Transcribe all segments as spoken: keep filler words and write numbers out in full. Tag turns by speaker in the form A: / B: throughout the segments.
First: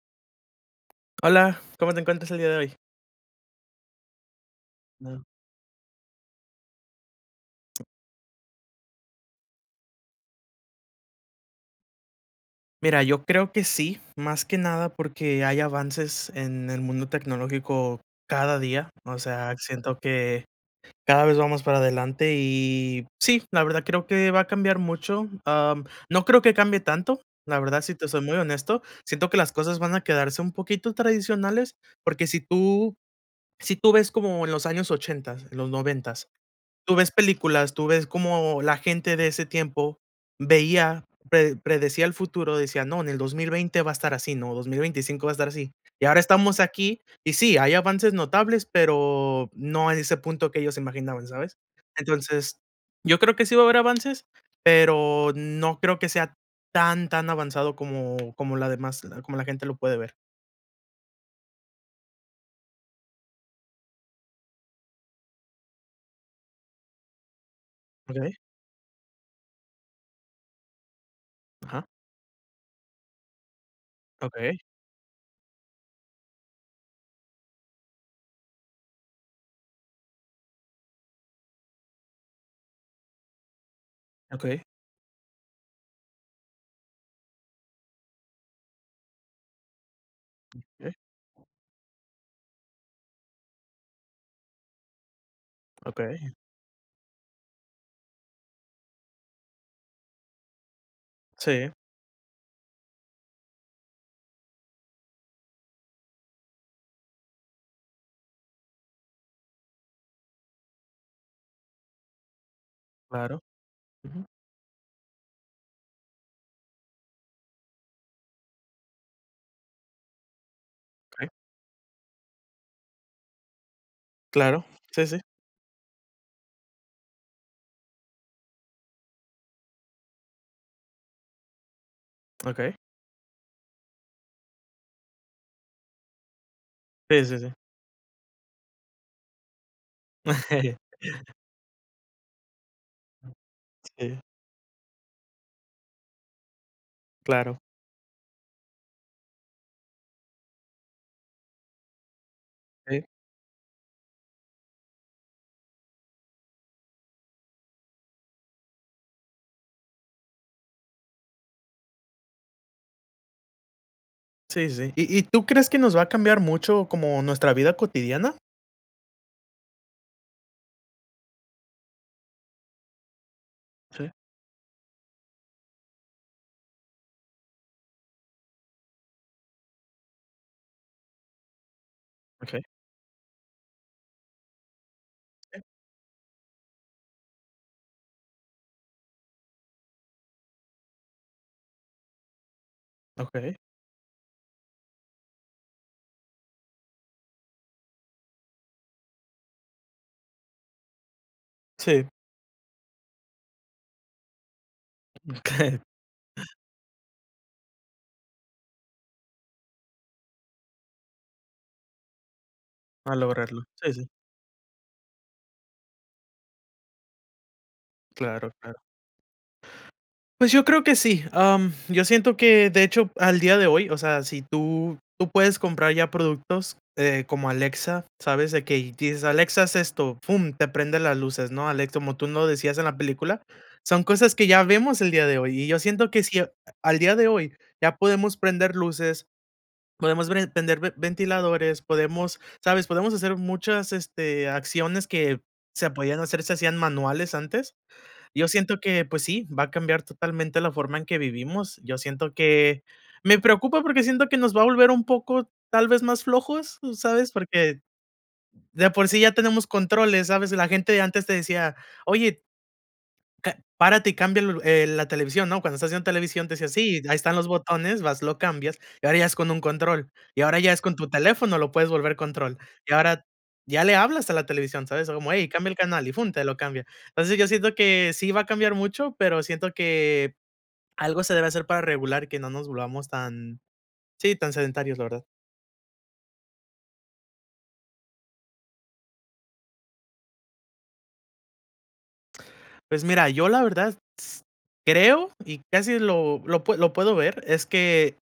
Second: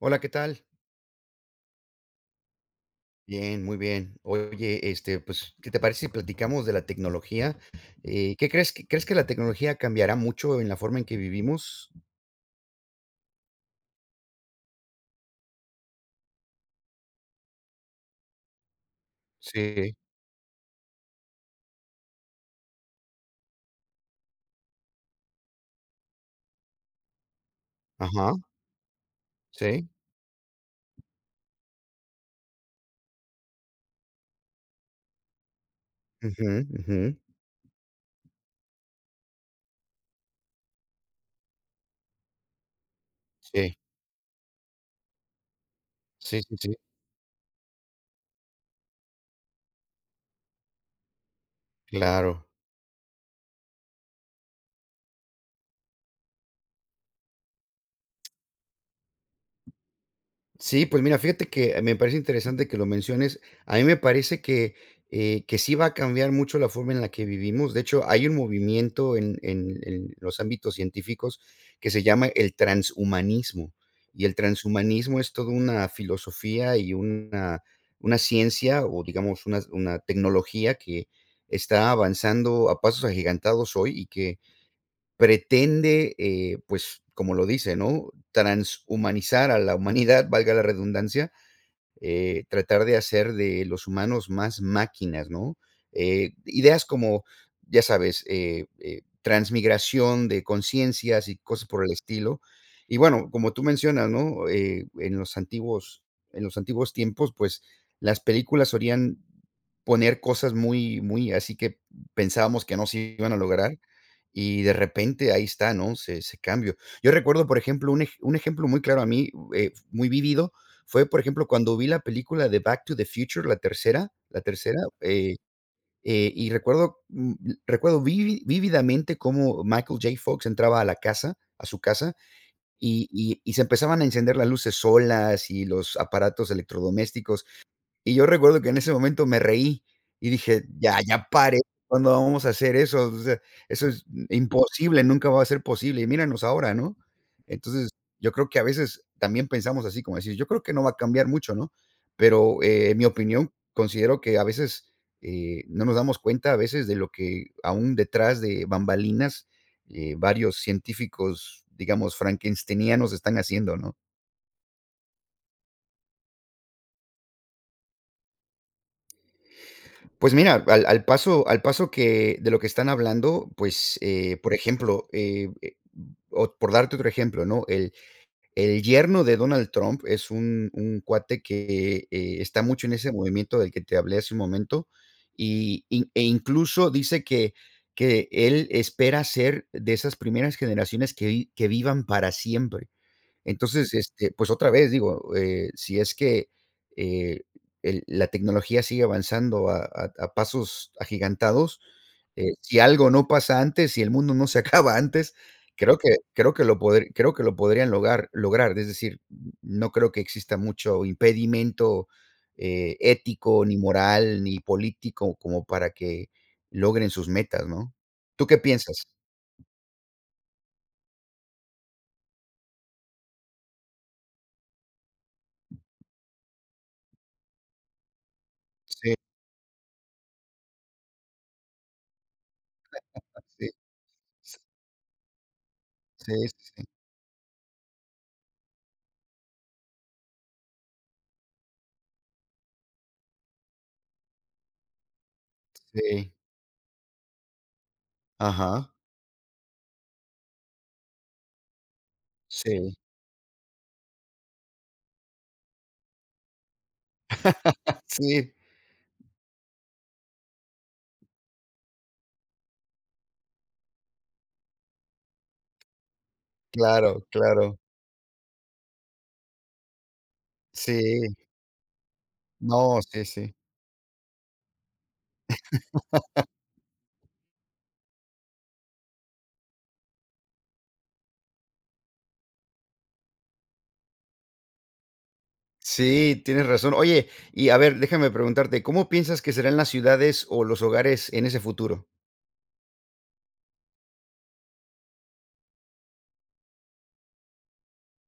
A: Hola, ¿qué tal?
B: Hola, ¿cómo te encuentras el día de hoy?
A: Bien, muy bien. Oye, este,
B: No.
A: pues, ¿qué te parece si platicamos de la tecnología? Eh, ¿qué crees? ¿Crees que la tecnología cambiará mucho en la forma en que vivimos?
B: Mira, yo creo que sí, más que nada porque hay avances en el mundo tecnológico cada día. O sea,
A: Sí.
B: siento que, cada vez vamos para adelante y sí, la verdad creo que va a cambiar mucho. Am, no creo que cambie tanto, la verdad, si te soy
A: Ajá.
B: muy honesto, siento que las cosas
A: Sí.
B: van a quedarse un poquito tradicionales, porque si tú si tú ves como en los años ochentas, los noventas,
A: Ujú,
B: tú ves
A: ujú.
B: películas, tú ves cómo la gente de ese tiempo veía, pre predecía el futuro, decía: "No, en el dos mil
A: Sí.
B: veinte va a estar así, ¿no? Dos mil veinticinco va a estar así". Y ahora
A: Sí, sí,
B: estamos
A: sí.
B: aquí y sí, hay avances notables, pero no en ese punto que ellos se imaginaban, ¿sabes?
A: Claro.
B: Entonces, yo creo que sí va a haber avances, pero no creo que sea tan, tan avanzado como como la demás como la gente lo puede ver.
A: Sí, pues mira, fíjate que me parece interesante que lo menciones. A mí me parece que eh, que sí va a cambiar mucho la forma en la que vivimos. De hecho, hay un
B: Okey.
A: movimiento en en en los ámbitos científicos
B: Ajá.
A: que se llama el transhumanismo. Y el
B: Okey.
A: transhumanismo es todo una filosofía y una una ciencia o digamos una una tecnología que, está avanzando a pasos agigantados hoy y que
B: Okey.
A: pretende, eh, pues, como lo dice, ¿no? Transhumanizar a la humanidad, valga la
B: Okey.
A: redundancia, eh, tratar de hacer de los humanos más máquinas, ¿no?
B: Okey.
A: Eh, ideas como, ya sabes, eh, e transmigración de consciencias y cosas
B: Sí.
A: por el estilo, y bueno como tú mencionas, ¿no? Eh, en los antiguos en los antiguos tiempos pues las películas solían poner cosas muy muy así que pensábamos que no se iban a
B: Claro.
A: lograr
B: Ujú.
A: y de repente ahí está, ¿no? Se ese cambio. Yo recuerdo, por ejemplo, un un ejemplo muy claro a mí, eh, muy vívido, fue, por
B: Okey.
A: ejemplo, cuando vi la película de Back to the Future, la tercera la
B: Claro,
A: tercera,
B: sí, sí.
A: eh, eh, y recuerdo, mm, recuerdo vivi vívidamente cómo Michael J. Fox entraba a la casa a su casa,
B: Okey.
A: y y y se empezaban a encender las luces solas y los aparatos
B: Sí, sí,
A: electrodomésticos.
B: sí.
A: Y yo recuerdo que en ese momento me reí y dije: "Ya, ya paré ¿cuándo vamos a hacer eso? O sea, eso es
B: Sí.
A: imposible, nunca va a ser posible". Y míranos ahora, ¿no?
B: Claro.
A: Entonces yo creo que a veces también pensamos así, como decir: "Yo creo que no va a cambiar mucho, ¿no?". Pero en mi
B: Sí.
A: opinión considero que a veces eh, no nos damos cuenta a veces de lo que, aún detrás de bambalinas eh, varios científicos, digamos, Frankensteinianos están haciendo, ¿no?
B: Sí, sí. ¿Y y tú crees que nos va a cambiar mucho como nuestra vida cotidiana?
A: Pues mira, al al paso al paso que de lo que están hablando, pues
B: Sí.
A: eh, por ejemplo, eh, e o, por darte otro ejemplo, ¿no? El el yerno de Donald Trump es un un cuate que está
B: Okey.
A: mucho en ese movimiento del que te hablé hace un momento.
B: ¿Eh?
A: Y y e incluso dice que, que él espera ser de esas primeras generaciones que vi que vivan para siempre.
B: Okey.
A: Entonces este pues otra vez digo, eh, si es que, eh, el la tecnología sigue avanzando a a a pasos agigantados,
B: Sí.
A: eh, si algo no pasa antes, si el mundo no se acaba antes,
B: Okey.
A: creo que creo que lo podri creo que lo podrían logar lograr, es decir, n no creo que exista mucho impedimento, eh,
B: A lograrlo,
A: ético ni
B: sí, sí.
A: moral ni político como para que logren sus metas, ¿no? ¿Tú
B: Claro,
A: qué
B: claro.
A: piensas?
B: Pues yo creo que sí. Am, yo siento que, de hecho, al día de hoy, o sea, si tú, tú puedes comprar ya productos eh, como Alexa, sabes de que
A: Sí.
B: dices: "Alexa, haz esto". Fum, te prende las luces, ¿no? Alexa, como tú lo decías en la película,
A: Sí.
B: son cosas que ya vemos el día de hoy. Y yo siento que
A: Sí,
B: si a
A: sí, sí.
B: al día de hoy ya podemos prender luces, podemos ver prender ven ventiladores, podemos, ¿sabes? Podemos hacer muchas, este, acciones que se podían
A: Sí.
B: hacer se hacían manuales antes. Yo siento
A: Ajá.
B: que, pues sí, va a cambiar totalmente la forma en que vivimos. Yo siento que
A: Sí.
B: me preocupa porque siento que nos va a volver un poco, tal vez más flojos, ¿tú sabes? Porque,
A: Sí.
B: de por sí ya tenemos controles, ¿sabes? La gente antes te decía: "Oye" "Ca párate y cambia el la televisión, ¿no?". Cuando estás viendo televisión te decía: "Sí, ahí
A: Claro,
B: están los
A: claro.
B: botones". Vas, lo cambias y ahora ya es con un control y ahora ya es con tu
A: Sí.
B: teléfono, lo puedes volver control y
A: No, sí,
B: ahora,
A: sí.
B: ya le hablas a la televisión, ¿sabes? Como: "Hey, cambia el canal". Y fun, te lo cambia. Entonces, yo siento que sí va a cambiar mucho, pero siento que, algo se debe hacer para regular que no nos volvamos tan, sí, tan sedentarios, la verdad.
A: Sí, tienes razón. Oye, y a ver, déjame preguntarte, ¿cómo piensas que serán las ciudades o los hogares en ese futuro?
B: Pues mira, yo la verdad s creo, y casi lo lo pue lo puedo ver, es que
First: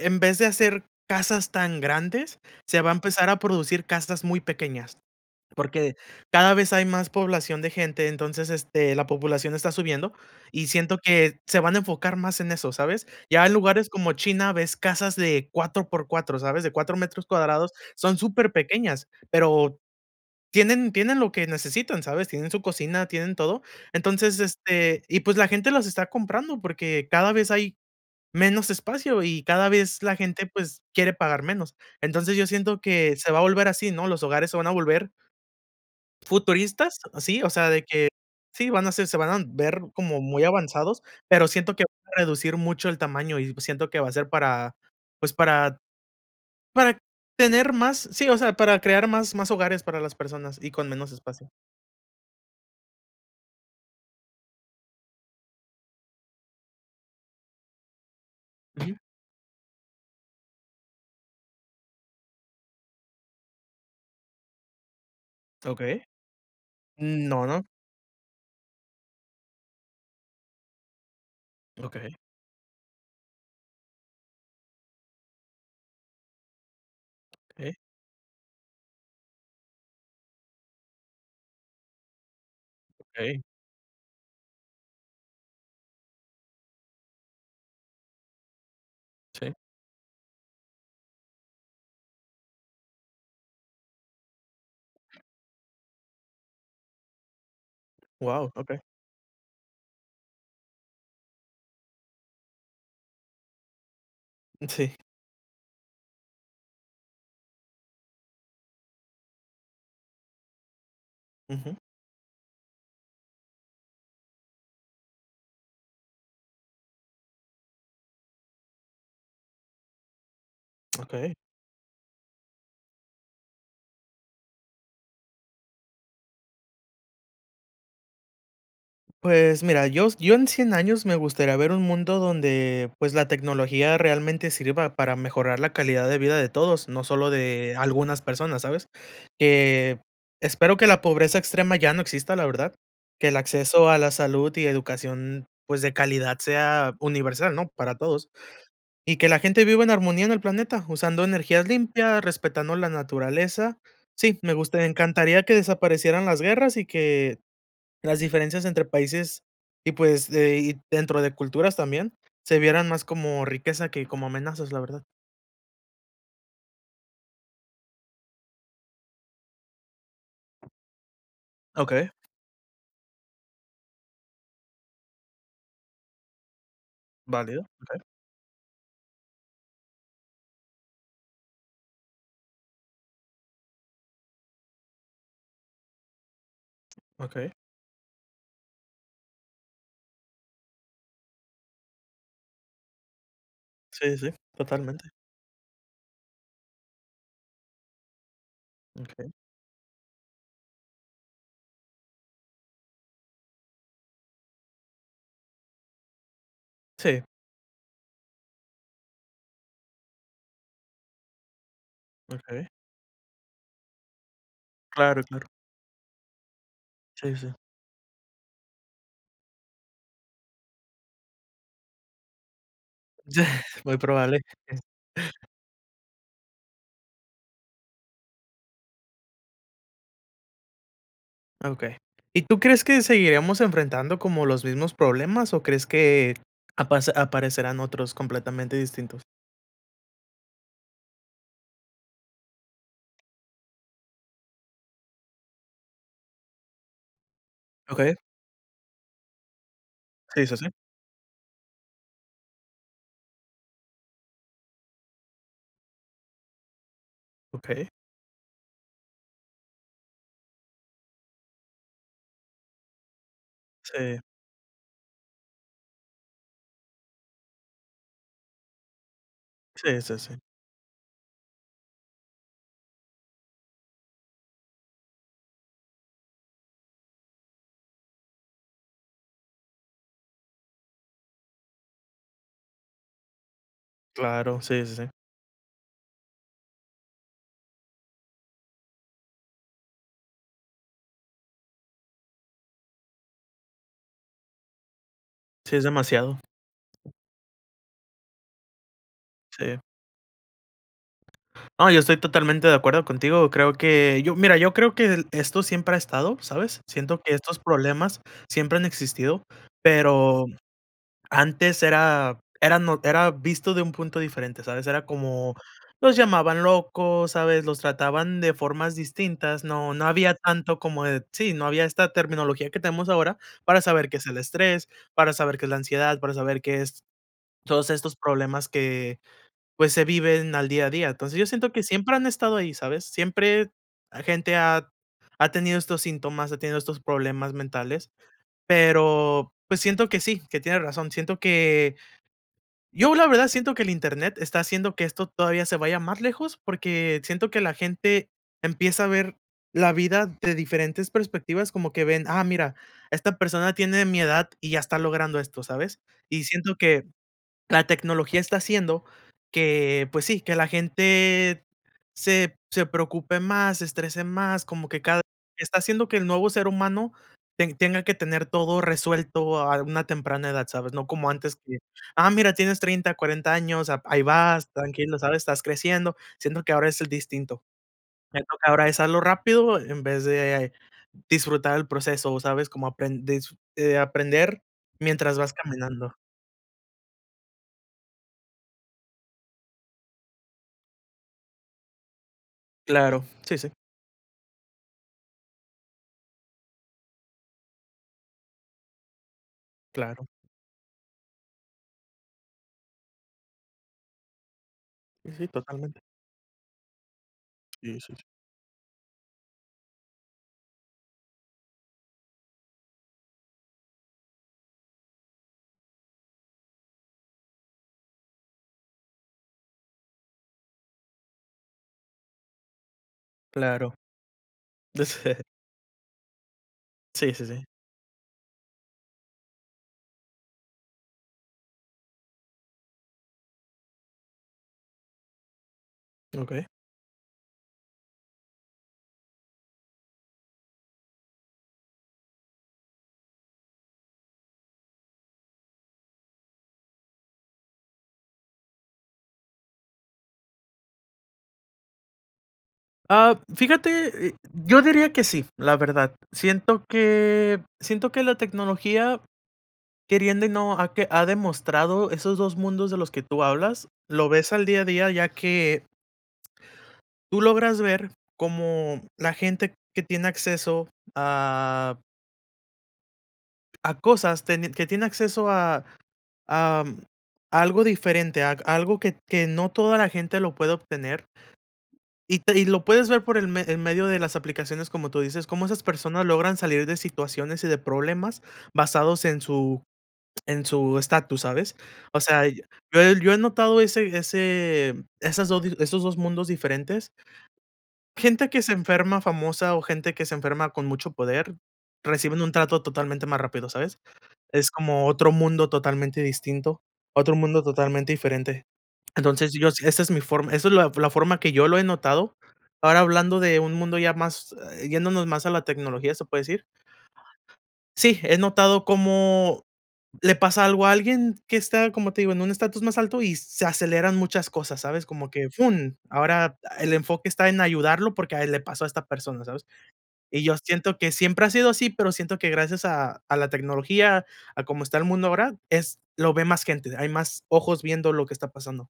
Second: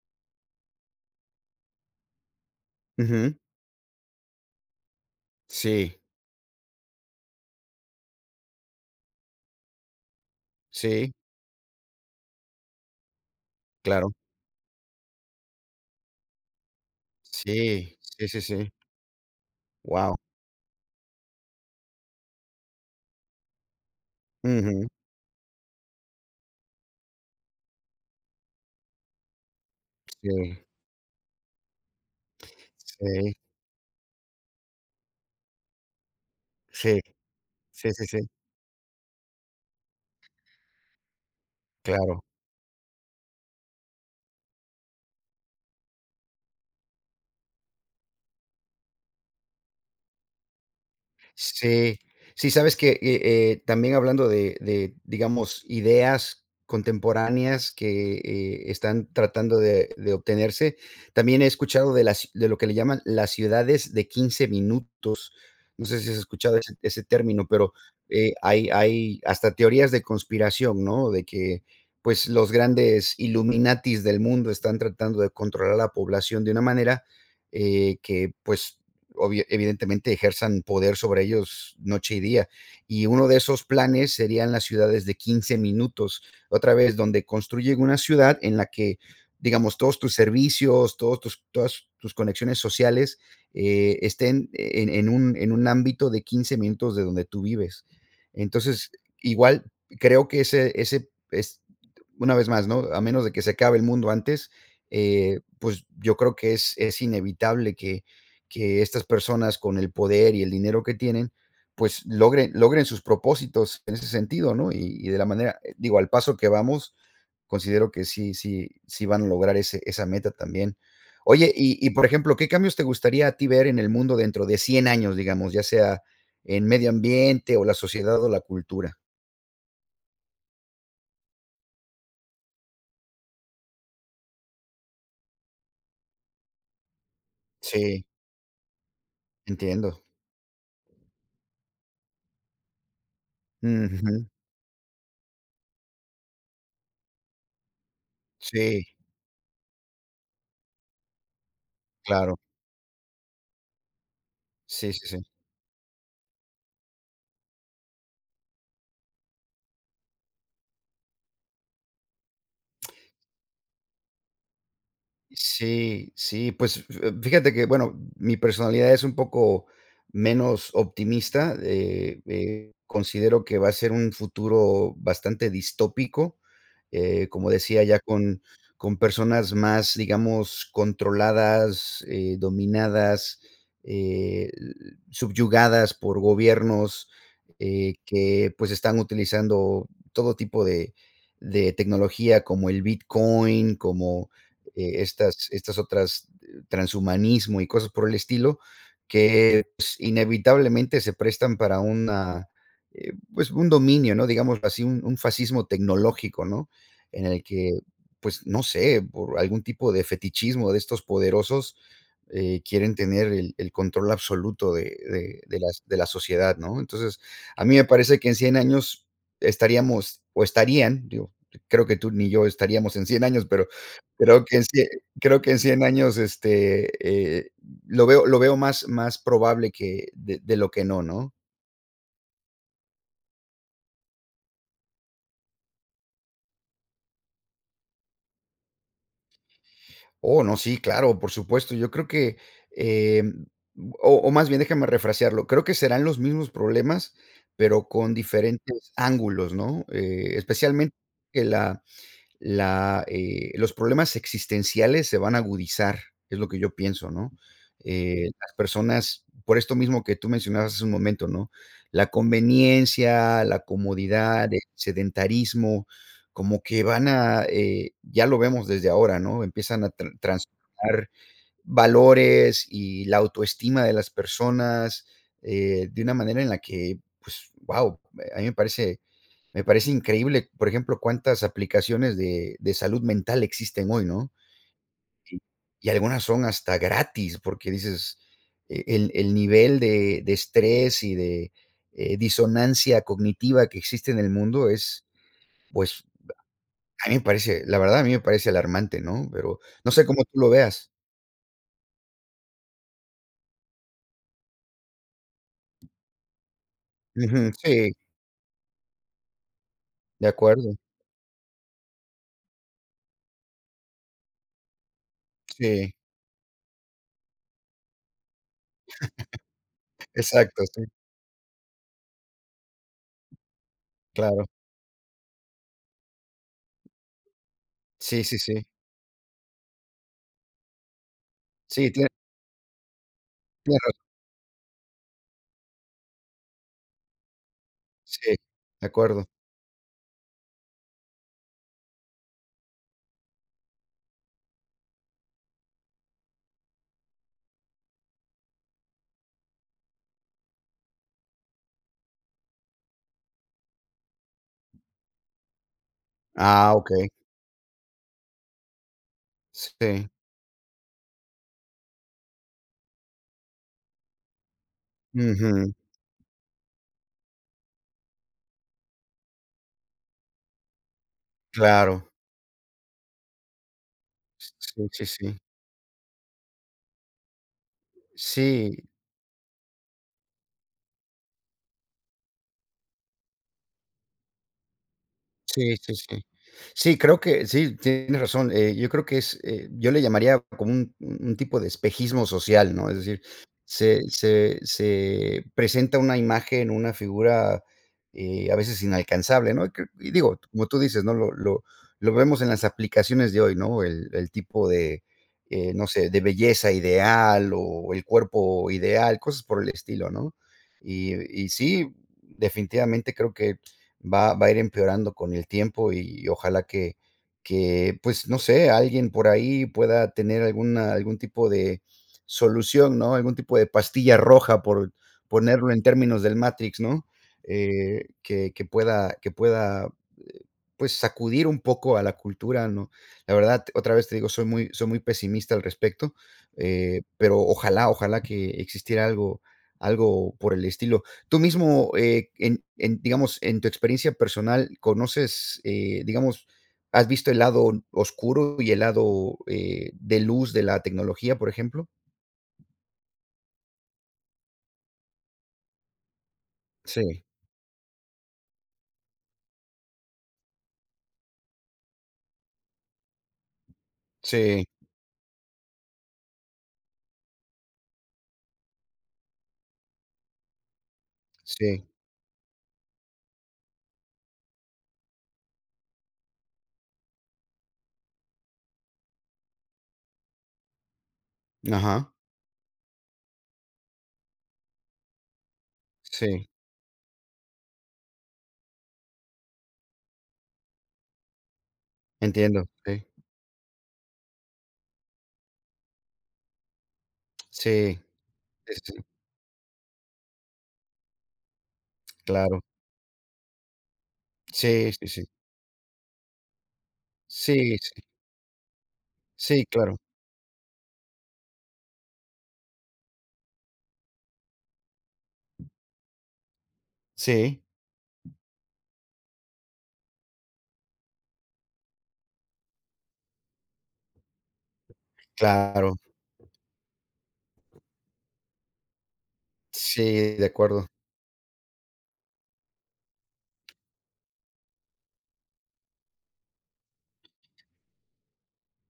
B: en vez de hacer casas tan grandes, se va a empezar
A: Ujú.
B: a producir casas muy pequeñas. Porque
A: Sí.
B: cada vez hay más población de gente, entonces, este, la población está subiendo y siento
A: Sí.
B: que se van a enfocar más en eso, ¿sabes? Ya en lugares
A: Claro.
B: como China ves casas de cuatro por cuatro, ¿sabes? De cuatro metros cuadrados,
A: Sí,
B: son
A: sí, sí, sí.
B: superpequeñas, pero
A: Wao.
B: tienen tienen lo que necesitan, ¿sabes? Tienen su cocina, tienen todo. Entonces,
A: Ujú.
B: este, y pues la gente las está comprando, porque cada vez hay, menos espacio y cada vez la gente,
A: Sí.
B: pues quiere pagar menos. Entonces yo siento que se
A: Sí.
B: va a volver así, ¿no? Los hogares se van a volver
A: Sí.
B: futuristas, sí, o sea, de
A: Sí, sí,
B: que
A: sí.
B: sí, van a ser se van a ver como muy avanzados, pero siento que va a
A: Claro.
B: reducir mucho el tamaño y siento que va a ser para, pues, para para tener más sí, o sea, para crear más más hogares para las personas y con menos espacio.
A: Sí, sí, sabes que y eh, también hablando de de, digamos, ideas contemporáneas que, eh,
B: Ujú.
A: están tratando de de obtenerse. También he escuchado de las de lo que le llaman las ciudades de quince minutos. No sé
B: Okey.
A: si has escuchado ese ese
B: No,
A: término,
B: no.
A: pero, eh, hay hay hasta teorías de conspiración, ¿no? De que,
B: Okey.
A: pues, los grandes illuminatis del mundo están tratando de controlar a la población de una manera,
B: ¿Eh?
A: eh, que, pues, obvia evidentemente, ejerzan poder sobre ellos noche y día. Y uno de
B: Okey.
A: esos planes serían las ciudades de quince minutos, otra vez, donde construyen una ciudad en la que,
B: Sí.
A: digamos, todos tus servicios, todos tus todas tus conexiones sociales, eh, estén en en en un en un ámbito de 15 minutos de donde tú vives.
B: Wao, okey.
A: Entonces, igual creo que ese ese es, una vez más, ¿no? A menos de que se acabe el mundo antes,
B: Mm, sí.
A: eh, pues, yo creo que es es inevitable que, que estas personas con el poder y el dinero que tienen,
B: Ujú.
A: pues logren logren sus propósitos en ese sentido, ¿no? Y y de la manera, digo, al paso que vamos, considero que sí sí sí van a lograr ese esa meta también.
B: Okey.
A: Oye, y y, por ejemplo, ¿qué cambios te gustaría a ti ver en el mundo dentro de cien años, digamos, ¿ya sea en medio ambiente o la sociedad o la cultura?
B: Pues mira, yos yo en cien años me gustaría ver un mundo donde, pues, la tecnología realmente sirva para mejorar la calidad de vida de todos, no solo de
A: Sí.
B: algunas personas, ¿sabes? Eh,
A: Entiendo.
B: espero que la pobreza extrema ya no exista, la verdad. Que el acceso a la
A: Ujú.
B: salud y educación, pues, de calidad sea universal, ¿no? Para todos.
A: Sí.
B: Y que la gente viva en armonía en el planeta, usando energías limpias,
A: Claro.
B: respetando la naturaleza. Sí, me gustaría
A: Sí, sí, sí.
B: encantaría que desaparecieran las guerras y que, las diferencias entre países y pues de y dentro de culturas también se vieran más como riqueza que como amenazas, la verdad.
A: Sí, sí, pues eh, fíjate que, bueno, mi personalidad es un poco menos optimista,
B: Okey.
A: eh, eh, considero que va a ser un futuro bastante distópico, eh, como
B: Válido.
A: decía ya
B: Okey.
A: con con personas más, digamos, controladas, eh, dominadas, el subyugadas por gobiernos,
B: Okey.
A: eh, que, pues, están utilizando todo tipo de de tecnología como el bitcoin,
B: Sí,
A: como,
B: sí,
A: eh,
B: totalmente.
A: estas estas otras transhumanismo y cosas por el estilo,
B: Okey.
A: que, pues, inevitablemente se prestan para una, eh, pues, un dominio, ¿no? Digámoslo así, un, un fascismo tecnológico, ¿no? En
B: Sí.
A: el que, pues no sé, por algún tipo de fetichismo de estos poderosos, eh,
B: Okey.
A: quieren tener el el control absoluto de
B: Claro,
A: de
B: claro.
A: de las de la sociedad ¿no? Entonces,
B: Sí, sí.
A: a mí me parece que en cien años estaríamos o estarían, digo, creo que tú ni yo estaríamos en cien años, pero,
B: Muy probable. [unintelligible]
A: creo que ese creo que en cien años, este, eh, lo veo lo veo más, más probable que, de de lo que no, ¿no?
B: Okey. ¿Y tú crees que seguiremos enfrentando como los mismos problemas o crees que apas aparecerán otros completamente distintos?
A: Oh no, sí, claro, por supuesto, yo creo que, eh, o o más bien déjame refrasearlo, creo que serán los mismos problemas pero con
B: Okey.
A: diferentes ángulos ¿no? Eh,
B: Sí es así.
A: especialmente que la la eh, los problemas existenciales se van a agudizar, es lo que yo pienso ¿no?
B: Okey.
A: Eh, las personas, por esto mismo que tú mencionabas hace un momento ¿no? La conveniencia, la
B: Sí.
A: comodidad, el sedentarismo, como que van a, eh, ya lo vemos desde ahora, ¿no? Empiezan a
B: Sí,
A: tra
B: sí, sí.
A: transformar valores y la autoestima de las personas, eh, de una manera en la que pues wao, eh, a mí me parece me parece increíble por ejemplo cuántas aplicaciones de de salud mental existen hoy, ¿no?
B: Claro, sí, sí, sí.
A: Si, y algunas son hasta gratis porque dices e el el nivel de de estrés y de, eh, disonancia cognitiva que existe en el mundo es,
B: Sí, es
A: pues,
B: demasiado.
A: a mí me parece, la verdad, a mí me parece alarmante, ¿no? Pero
B: Sí.
A: no sé cómo tú lo veas.
B: No, yo estoy totalmente de acuerdo contigo. Creo que yo mira, yo creo, que esto siempre ha estado, ¿sabes? Siento que
A: Ujú,
B: estos
A: sí.
B: problemas siempre han existido,
A: De
B: pero
A: acuerdo.
B: antes era, eran no era visto de un punto diferente, ¿sabes? Era como,
A: Sí.
B: los llamaban locos, ¿sabes? Los trataban de formas distintas. No, no había
A: Exacto,
B: tanto
A: sí.
B: como de sí, no había esta terminología que tenemos ahora para saber qué es el
A: Claro.
B: estrés, para saber qué es la ansiedad, para saber qué es, todos estos
A: Sí, sí, sí.
B: problemas que, pues, se viven al día a día. Entonces, yo siento que
A: Sí, tiene
B: siempre han estado ahí, ¿sabes? Siempre
A: Qué raro.
B: gente ha ha tenido estos síntomas, ha tenido estos problemas mentales,
A: Sí, de acuerdo.
B: pero, pues, siento que sí, que tienes razón, siento que yo, la verdad siento que el Internet está haciendo que esto todavía se vaya más lejos, porque siento que la gente empieza a ver la vida de diferentes perspectivas, como que ven: "Ah mira, esta persona tiene mi edad y ya está logrando esto, ¿sabes?". Y
A: Ah,
B: siento que,
A: okey.
B: la tecnología está haciendo que,
A: Sí.
B: pues sí, que la gente se se preocupe más, se estrese más, como que cada
A: Ujú.
B: está haciendo que el nuevo ser humano te tenga que tener todo resuelto a una temprana edad, ¿sabes? No como antes que:
A: Claro.
B: "Ah, mira, tienes treinta, cuarenta años, a ahí
A: S
B: vas,
A: sí, sí,
B: tranquilo, ¿sabes?
A: sí.
B: Estás creciendo". Siendo que ahora es, eh, distinto. Siento que
A: Sí.
B: ahora es: "Hazlo rápido". En vez de disfrutar el proceso, ¿sabes? Cómo aprendes eh, aprender mientras vas
A: Sí, sí,
B: caminando.
A: sí. Sí, creo que sí, tienes razón. Eh, yo creo que es eh, yo le llamaría como un un tipo de espejismo social, ¿no? Es decir,
B: Claro, sí, sí.
A: se se se presenta una imagen, una figura, eh, a veces inalcanzable, ¿no? Y cre y
B: Claro.
A: digo, como tú dices, ¿no? Lo lo lo vemos en las aplicaciones de hoy, ¿no? El el tipo de,
B: Sí, sí
A: eh, no
B: totalmente.
A: sé, de belleza ideal
B: Sí,
A: o
B: de
A: el
B: hecho.
A: cuerpo ideal, cosas por el estilo, ¿no? Y y sí, definitivamente creo que va va a ir empeorando con el tiempo y ojalá que que, pues, no sé, alguien por ahí pueda tener alguna algún tipo de solución, ¿no? Algún tipo de
B: Claro.
A: pastilla roja por, ponerlo en términos del Matrix, ¿no?
B: Sí, sí, sí.
A: Eh, que que pueda que pueda, eh, pues sacudir un poco a la cultura, ¿no? La verdad otra vez te digo soy muy soy muy pesimista al respecto.
B: Okey.
A: Eh, pero ojalá ojalá que existiera algo, algo por el estilo. Tú mismo eh, en en digamos en tu experiencia personal ¿conoces, eh, digamos, has visto el lado oscuro y el lado, eh, de luz de la tecnología, por ejemplo?
B: Ah, fíjate, eh, yo diría que sí, la verdad. Siento
A: Sí.
B: que siento que la tecnología queriendo y no, ha que ha demostrado esos dos mundos de los que tú hablas, lo ves al
A: Sí.
B: día a día, ya que tú logras ver cómo la gente que tiene acceso
A: Sí.
B: a a cosas, teni que te tiene acceso a am, a algo diferente, ag algo que, que no toda la gente lo puede obtener
A: Ajá.
B: y te y lo puedes ver por el me el medio de las aplicaciones, como tú dices, cómo esas personas
A: Sí.
B: logran salir de situaciones y de problemas basados en su en su estatus, ¿sabes? O sea, y
A: Entiendo,
B: yo
A: okey.
B: he yo he notado ese ese esas esos dos mundos diferentes
A: Sí,
B: gente que se
A: este
B: enferma famosa o gente que se enferma con mucho poder, reciben un
A: Claro.
B: trato totalmente más rápido, ¿sabes? Es
A: Sí,
B: como
A: sí, sí.
B: otro mundo totalmente distinto, otro mundo
A: Sí, sí.
B: totalmente diferente. Entonces,
A: Sí,
B: yo si
A: claro.
B: esa es mi forma esa es la la forma que yo lo he notado. Ahora hablando de un mundo ya más, eh, yéndonos más a la tecnología, se puede decir
A: Sí.
B: sí, he notado como le pasa algo a alguien que está, como te digo, en un estatus más alto y se aceleran muchas cosas, ¿sabes? Como que,
A: Claro.
B: fun, ahora el enfoque está en ayudarlo porque a él le pasó a esta persona, ¿sabes?
A: Sí,
B: Y
A: de
B: yo
A: acuerdo.
B: siento que siempre ha sido así, pero siento que gracias a, a la tecnología, a cómo está el mundo ahora, es lo ve más gente, hay más ojos viendo lo que está pasando.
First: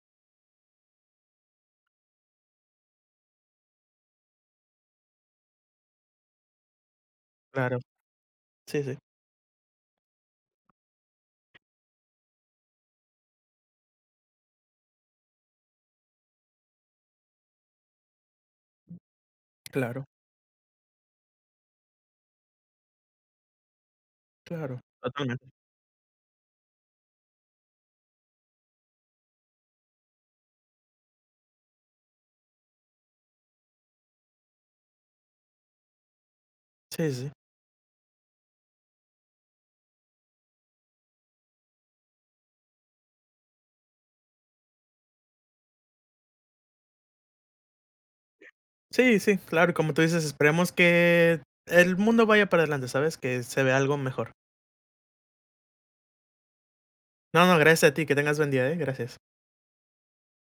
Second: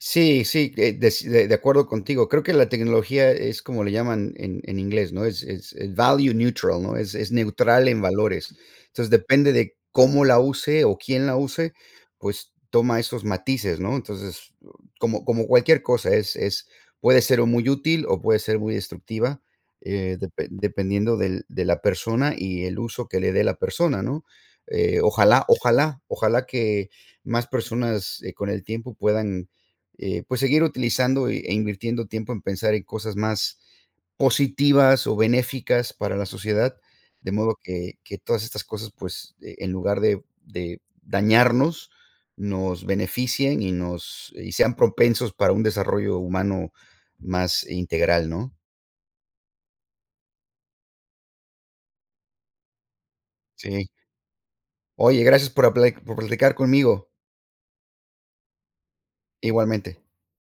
A: Sí, sí, eh, des de, de acuerdo contigo. Creo que la tecnología es como le llaman en en inglés, ¿no? Es value neutral, ¿no? Es es
B: Claro.
A: neutral en valores.
B: Sí, sí.
A: Entonces, depende de cómo la use o quién la use, pues toma esos matices, ¿no? Entonces, eh, como como cualquier cosa, es es puede ser o muy útil o puede ser muy destructiva,
B: Claro.
A: eh, depe dependiendo del de la persona y el uso que le dé la persona, ¿no?
B: Claro,
A: Eh, ojalá,
B: totalmente.
A: ojalá, ojalá que más personas, eh, con el tiempo puedan, eh, pues seguir utilizando y e invirtiendo tiempo en pensar en cosas más, positivas o benéficas para la sociedad
B: Sí, sí,
A: de
B: sí.
A: modo que que todas estas cosas pues, eh, en lugar de de dañarnos nos beneficien y nos y sean propensos para un desarrollo humano más integral, ¿no?
B: Sí, sí, claro como tú dices esperemos que, el mundo vaya para adelante, ¿sabes? Que se vea
A: Sí.
B: algo mejor.
A: Oye, gracias por apla por platicar conmigo.
B: No, no, gracias a ti, que tengas buen día, ¿eh?, gracias.
A: Igualmente.